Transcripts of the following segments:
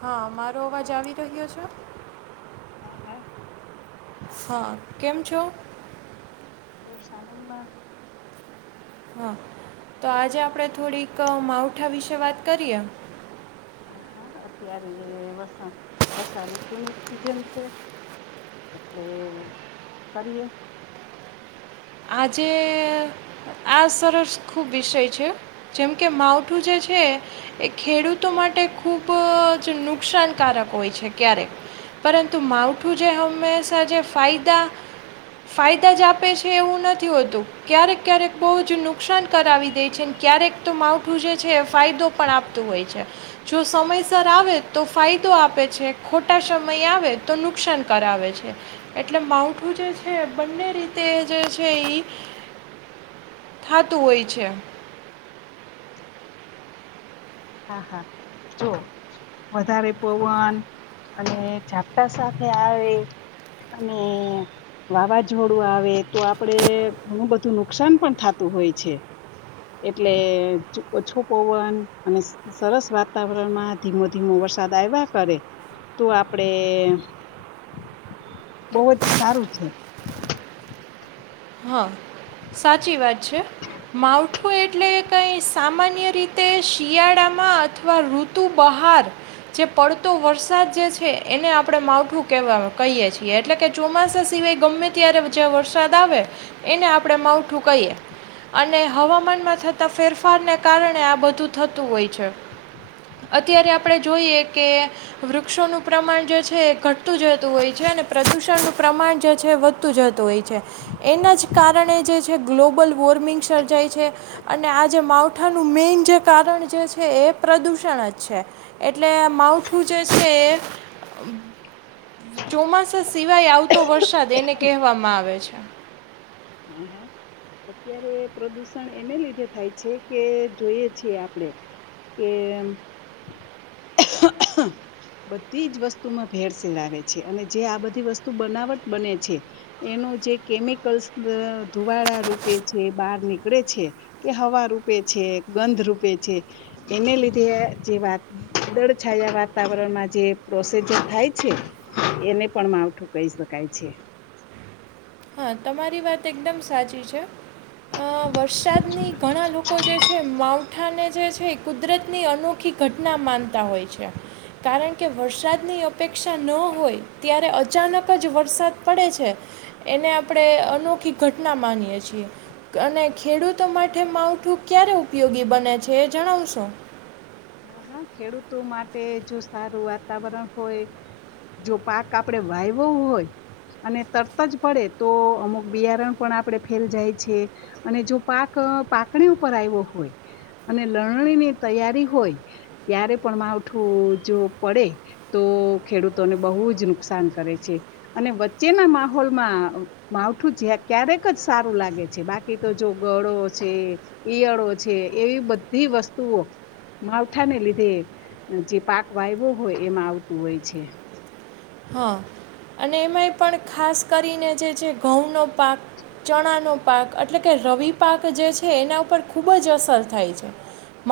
હા, મારો અવાજ આવી રહ્યો છે? હા હા હા. કેમ છો? બસ આનંદમાં. હા. તો આજે આપડે થોડીક અહ માવઠા વિશે વાત કરીએ. હા હા, અત્યારે એ વર્ષા વર્ષા ઋતુની જ સીઝન છે એટલે કરીએ. આજે આ સરસ ખૂબ વિષય છે જેમ કે માવઠું જે છે એ ખેડૂતો માટે ખૂબ જ નુકસાનકારક હોય છે. ક્યારેક પરંતુ માવઠું જે હંમેશા જે ફાયદા ફાયદા જ આપે છે. છે એવું નથી હોતું ક્યારેક ક્યારેક બહુ જ નુકસાન કરાવી દે છે ક્યારેક તો માવઠું જે છે એ ફાયદો પણ આપતું હોય છે. જો સમયસર આવે તો ફાયદો આપે છે, ખોટા સમય આવે તો નુકસાન કરાવે છે, એટલે માવઠું જે છે, બંને રીતે જે છે ઈ થાતુ હોય છે. હા હા જો વધારે પવન અને ઝાપટા સાથે આવે અને વાવાઝોડું આવે તો આપડે ઘણું બધું નુકસાન પણ થતું હોય છે, એટલે ઓછો પવન, અને સરસ વાતાવરણમાં ધીમો ધીમો વરસાદ આવ્યા કરે, તો આપડે બહુ જ સારું છે. હા. સાચી વાત છે, માવઠું આખું એટલે કંઈ સામાન્ય રીતે શિયાળામાં અથવા ઋતુ બહાર જે પડતો, વરસાદ જે છે એને આપણે માવઠું કહે કહીએ છીએ એટલે કે ચોમાસા સિવાય ગમે ત્યારે જ્યાં વરસાદ આવે. એને આપણે માવઠું કહીએ અને હવામાનમાં થતા ફેરફારને કારણે આ બધું થતું હોય છે અત્યારે આપડણે જોઈએ કે વૃક્ષોનુપ્રમાણ જે છે, એ ઘટતું જતું હોય છે. અને પ્રદુષણનું પ્રમાણ જે છે વધતું જતું હોય છે. એના જ કારણે જે છે ગ્લોબલ વોર્મિંગ સર્જાય છે અને આ જે માવઠાનું મેન જે કારણ જે છે, એ પ્રદૂષણ જ છે, એટલે માવઠું જે છે, એ ચોમાસા સિવાય આવતો વરસાદ એને કહેવામાં આવે છે. હા હા અત્યારે પ્રદુષણ એને લીધે થાય છે કે જોઈએ છે આપણેે કે બધી જ વસ્તુમાં ભેળસેેળ આવે છે, અને જે આ બધી વસ્તુ બનાવટ બને છે, એનું જે કેમિકલ્સ ધુવાળા રૂપે છે બહાર નીકળે છે કે હવા રૂપે છે ગંધ રૂપે છે, એને લીધે જે વાદળછાયા વાતાવરણમાં જે પ્રોસેજર થાય છે, એને પણ માવઠું કહી શકાય છે. હા તમારી વાત એકદમ સાચી છે. વરસાદની ઘણા લોકો જે છે માઉન્ટ માવઠાને જે છે એ કુદરતની અનોખી ઘટના માનતા હોય છે, કારણ કે વરસાદની અપેક્ષા ન હોય ત્યારે અચાનક જ વરસાદ પડે છે. એને આપણે અનોખી ઘટના માનીએ છીએ, અને ખેડૂતો માટે માવઠું ક્યારે ઉપયોગી બને છેએ જણાવશો, હા હા ખેડૂતો માટે જો સારું વાતાવરણ હોય જો પાક આપણે વાવવો હોય અને તરત જ પડે તો અમુક બિયારણ પણ આપણે ફેલ જાય છે, અને જો પાક પાકણી ઉપર આવ્યો હોય અને લણવા ની તૈયારી હોય. ત્યારે પણ માવઠું જો પડે તો ખેડૂતોને બહુ જ નુકસાન કરે છે, અને વચ્ચેના માહોલમાં માવઠું ક્યારેક જ સારું લાગે છે, બાકી તો જો ગળો છે, ઈયળો છે, એવી બધી વસ્તુઓ, માવઠાને લીધે જે પાક વાવ્યો હોય એમાં આવતું હોય છે. હા અને એમાંય પણ ખાસ કરીને જે છે ઘઉંનો પાક ચણાનો પાક એટલે કે રવિ પાક જે છે એના ઉપર ખૂબ જ અસર થાય છે,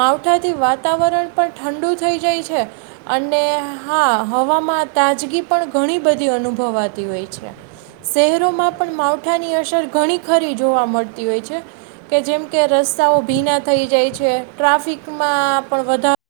માવઠાથી વાતાવરણ પણ ઠંડુ થઈ જાય છે અને હા હવામાં તાજગી પણ ઘણી બધી અનુભવાતી હોય છે શહેરોમાં પણ માવઠાની અસર ઘણી ખરી જોવા મળતી હોય છે, કે જેમ કે રસ્તાઓ ભીના થઈ જાય છે, ટ્રાફિકમાં પણ વધારો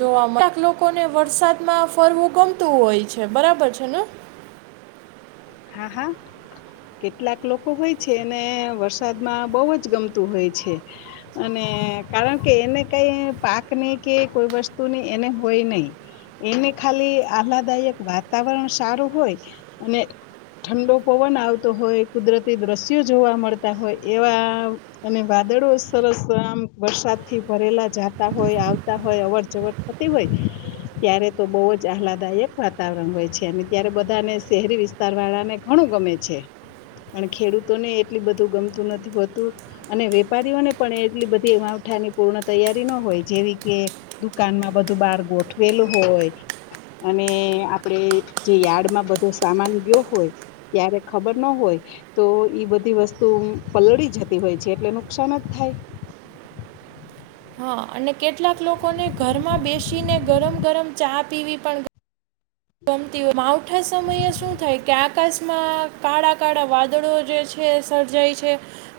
જોવા કેટલા લોકોને વરસાદમાં ફરવું ગમતું હોય છે બરાબર છે ને. હા હા કેટલાક લોકો હોય છે એને વરસાદમાં બહુ જ ગમતું હોય છે, અને કારણ કે એને કઈ પાકની કે કોઈ વસ્તુની એને હોય નહી એને ખાલી આહલાદાયક વાતાવરણ સારું હોય, અને ઠંડો પવન આવતો હોય કુદરતી દ્રશ્યો જોવા મળતા હોય એવા અને વાદળો સરસ આમ વરસાદથી ભરેલા જતા હોય આવતા હોય અવર અજવર થતી હોય ત્યારે તો બહુ જ આહલાદાયક વાતાવરણ હોય છે, અને ત્યારે બધાને શહેરી વિસ્તાર વાળા ઘણું ગમે છે પણ ખેડૂતોને એટલ બધું ગમતું નથી હોતું અને વેપારીઓને પણ એટલી બધી માવઠાની પૂર્ણ તૈયારી ન હોય જેવી કે દુકાનમાં બધું બાર ગોઠવેલું હોય અને આપણે જે યાર્ડમાં બધો સામાન ગયો હોય. ત્યારે ખબર ન હોય તો ઈ બધી વસ્તુ પલળી જતી હોય છે, એટલે નુકસાન જ થાય. હા, અને કેટલાક લોકોને ઘરમાં બેસીને ગરમ ગરમ ચા પીવી પણ ગમતી માવઠા સમયે શું થાય કે આકાશમાં કાળા કાળા વાદળો જે છે સર્જાય છે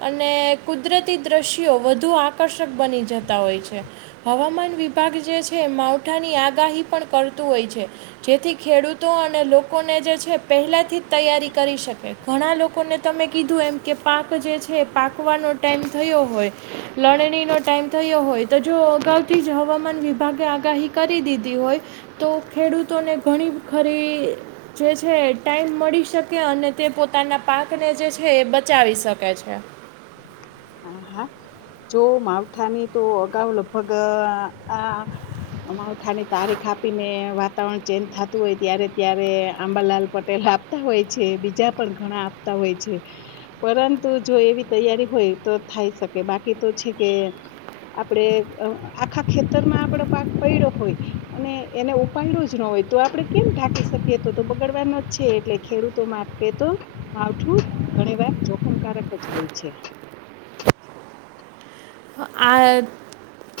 અને કુદરતી દ્રશ્યો વધુ આકર્ષક બની જતા હોય છે, હવામાન વિભાગ જે છે, માવઠાની આગાહી પણ કરતું હોય છે. જેથી ખેડૂતો અને લોકોને જે છે પહેલાંથી જ તૈયારી કરી શકે ઘણા લોકોને તમે કીધું એમ કે પાક જે છે પાકવાનો ટાઈમ થયો હોય લણવા નો ટાઈમ થયો હોય, તો જો અગાઉથી જ હવામાન વિભાગે આગાહી કરી દીધી હોય, તો ખેડૂત તોને ઘણી ખરી જે છે ટાઈમ મળી શકે અને તે પોતાના પાકને જે છે એ બચાવી શકે છે. હા હા જો માવઠાની તો અગાઉ લગભગ આ માવઠાની તારીખ આપીને વાતાવરણ ચેન્જ થતું હોય ત્યારે ત્યારે આંબાલાલ પટેલ આપતા હોય છે બીજા પણ ઘણા આપતા હોય છે, પરંતુ જો એવી તૈયારી હોય. તો થાય બાકી તો છે કે આપણેે આખા ખેતરમાં આપડો પાક પડ્યો હોય અને એને ઉપાડો જ ન હોય તો આપડે કેમ ઢાકી શકીએ તો તો બગડવાનો જ છે, એટલે ખેડૂતો માટે તો માવઠું ઘણી વાર જોખમકારક જ હોય છે. આ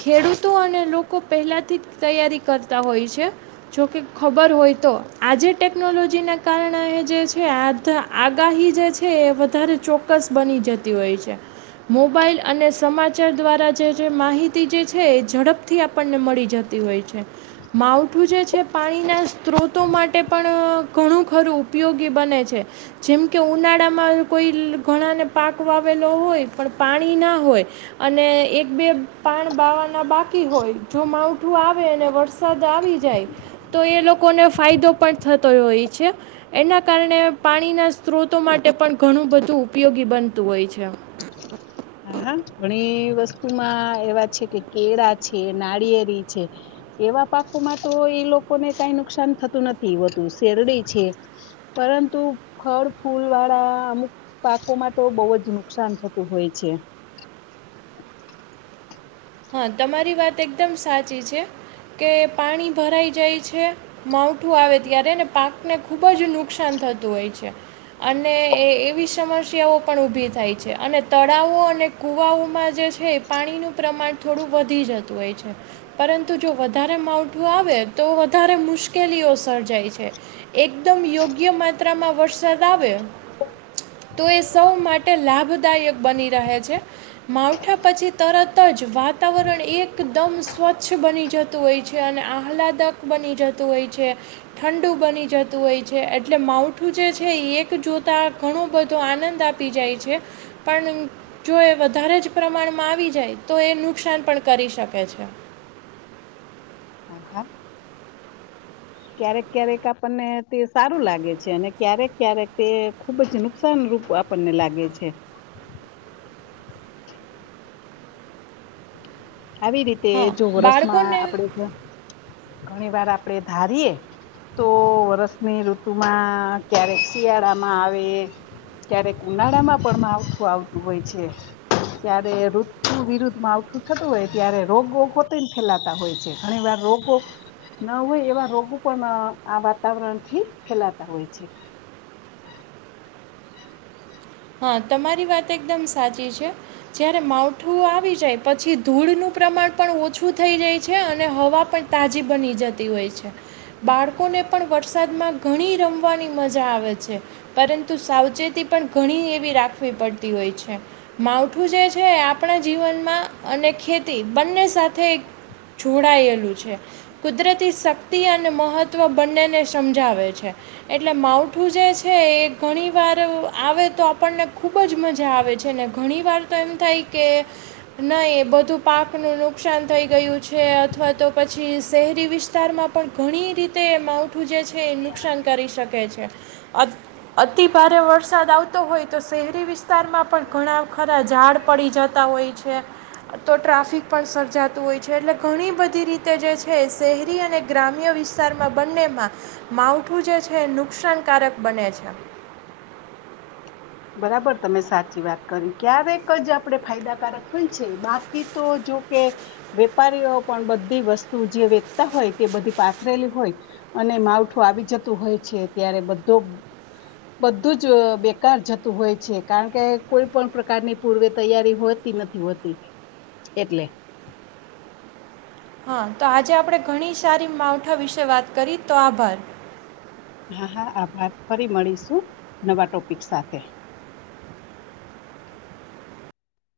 ખેડૂતો અને લોકો પહેલાંથી જ તૈયારી કરતા હોય છે જોકે ખબર હોય તો આજે ટેકનોલોજીના કારણે જે છે, આ આગાહી જે છે એ વધારે ચોક્કસ બની જતી હોય છે, મોબાઈલ અને સમાજમાં સચાર દ્વારા જે માહિતી જે છે એ ઝડપથી આપણને મળી જતી હોય છે માવઠું જે છે પાણીના સ્ત્રોતો માટે પણ ઘણું ખરું ઉપયોગી બને છે, જેમ કે ઉનાળામાં કોઈ ઘણાને પાક વાવેલો હોય, પણ પાણી ના હોય, અને એક બે પાણ બાવાના બાકી હોય જો માવઠું આવે અને વરસાદ આવી જાય તો એ લોકોને ફાયદો પણ થતો હોય છે, એના કારણે પાણીના સ્ત્રોતો માટે પણ ઘણું બધું ઉપયોગી બનતું હોય છે. હા હા ઘણી વસ્તુમાં એવા છે કે કેળા છે નાળિયેરી છે એવા પાકોમાં તો એ લોકોને કઈ નુકસાન થતું નથી હોતું શેરડી છે પરંતુ ફળ ફૂલ વાળા અમુક પાકોમાં તો બહુ જ નુકસાન થતું હોય. છે. હા તમારી વાત એકદમ સાચી છે કે પાણી ભરાઈ જાય છે માવઠું આવે ત્યારેને પાકને ખૂબ જ તમારી વાત એકદમ સાચી છે કે પાણી ભરાઈ જાય છેમાવઠું આવે ત્યારે પાકને ખૂબ જ નુકસાન થતું હોય છે, અને એ એવી સમસ્યાઓ પણ ઊભી થાય છે, અને તળાવો અને કુવાઓમાં જે છે એ પાણીનું પ્રમાણ થોડું વધી જતું હોય છે પરંતુ જો વધારે માવઠું આવે તો વધારે મુશ્કેલીઓ સર્જાય છે એકદમ થોડું વધી જતું હોય છે, પરંતુ જો વધારે માવઠું આવે તો વધારે મુશ્કેલીઓ થઈ જાય છે, એકદમ યોગ્ય માત્રામાં વરસાદ આવે તો એ સૌ માટે લાભદાયક બની રહે છે, માવઠા પછી તરત જ વાત વાતાવરણ એકદમ સ્વચ્છ બની જતું હોય છે અને આહલાદક બની જતું હોય છે ઠંડુ બની જતું હોય છે એટલે માવઠું જે છે એ એક જોતા ઘણું બધો આનંદ આપી જાય છે પણ જો એ વધારે જ પ્રમાણમાં આવી જાય તો એ નૂ નુકસાન પણ કરી શકે છે. હહા. ક્યારેક ક્યારેક આપણને તે સારું લાગે છે અને ક્યારેક ક્યારેક તે ખુબ જ નુકસાન રૂપ આપણને લાગે છે. આવી રીતે હા જો વરસમાં બાળકોને આપણે ઘણી વારા આપણે ધારીએ તો વરસની ઋતુ માં ક્યારેક શિયાળામાં આવે, ક્યારેક ઉનાળામાં પણ માવઠું આવતું હોય છે, ક્યારે ઋતુ વિરુદ્ધમાં માવઠું થત હોય ત્યારે રોગો પોતેને ફેલાતા હોય છે ઘણી વાર રોગો ના હોય એવા રોગો પણ આ વાતાવરણથી ફેલાતા હોય છે. હા તમારી વાત એકદમ સાચી છે જ્યારે માવઠું આવી જાય પછી ધૂળનું પ્રમાણ પણ ઓછું થઈ જાય છે અને હવા પણ તાજી બની જતી હોય છે બાળકોને પણ વરસાદમાં ઘણી રમવાની મજા આવે છે પરંતુ સાવચેતી પણ ઘણી એવી રાખવી પડતી હોય છે. માવઠું જે છે આપણા જીવન અને ખેતી બંને સાથે જોડાયેલું છે કુદરતી શક્તિ અને મહત્ત્વ બંનેને સમજાવે છે એટલે માવઠું જે છે એ ઘણી વાર આવે તો આપણને ખૂબ જ મજા આવે છે ને ઘણી વાર તો એમ થાય કે નહીં એ બધું પાકનું નુકસાન થઈ ગયું છે અથવા તો પછી શહેરી વિસ્તારમાં પણ ઘણી રીતે તે માવઠું જે છે નુકસાન કરી શકે છે, અતિ ભારે વર હોય તો શહેરી વિ વિસ્તારમાં પણ ઘણ ખા બધા ઝાડ પડી જતા હોય છે, તો ટ્રાફિક પણ સર્જાતું હોય છે એટલે ઘણી બધી રીતે જે છે. કે શહેરી અને ગ્રામ્ય વિશ્ વિસ્તારમાં બંનેમાં, માવઠું જે છે નુકસાનકારક બને છે. બરાબર તમે સાચી વાત કરી ક્યારેક જ આપણે ફાયદાકારક હોય છે બાકી તો જોકે વેપારીઓ પણ બધી વસ્તુ જે વેચતા હોય તે બધી પાથરેલી હોય અને માવઠું આવી જતું હોય છે ત્યારે બધું બધું જ બેકાર જ હોય છે કારણ કે કોઈ પણ પ્રકારની પૂર્વે તૈયારી હોતી નથી હોતી એટલે. હા તો આજે આપણે ઘણી સારી માવઠા વિશે વાત કરી તો આભાર. હા હા આભાર ફરી મળીશું નવા ટોપિક સાથે.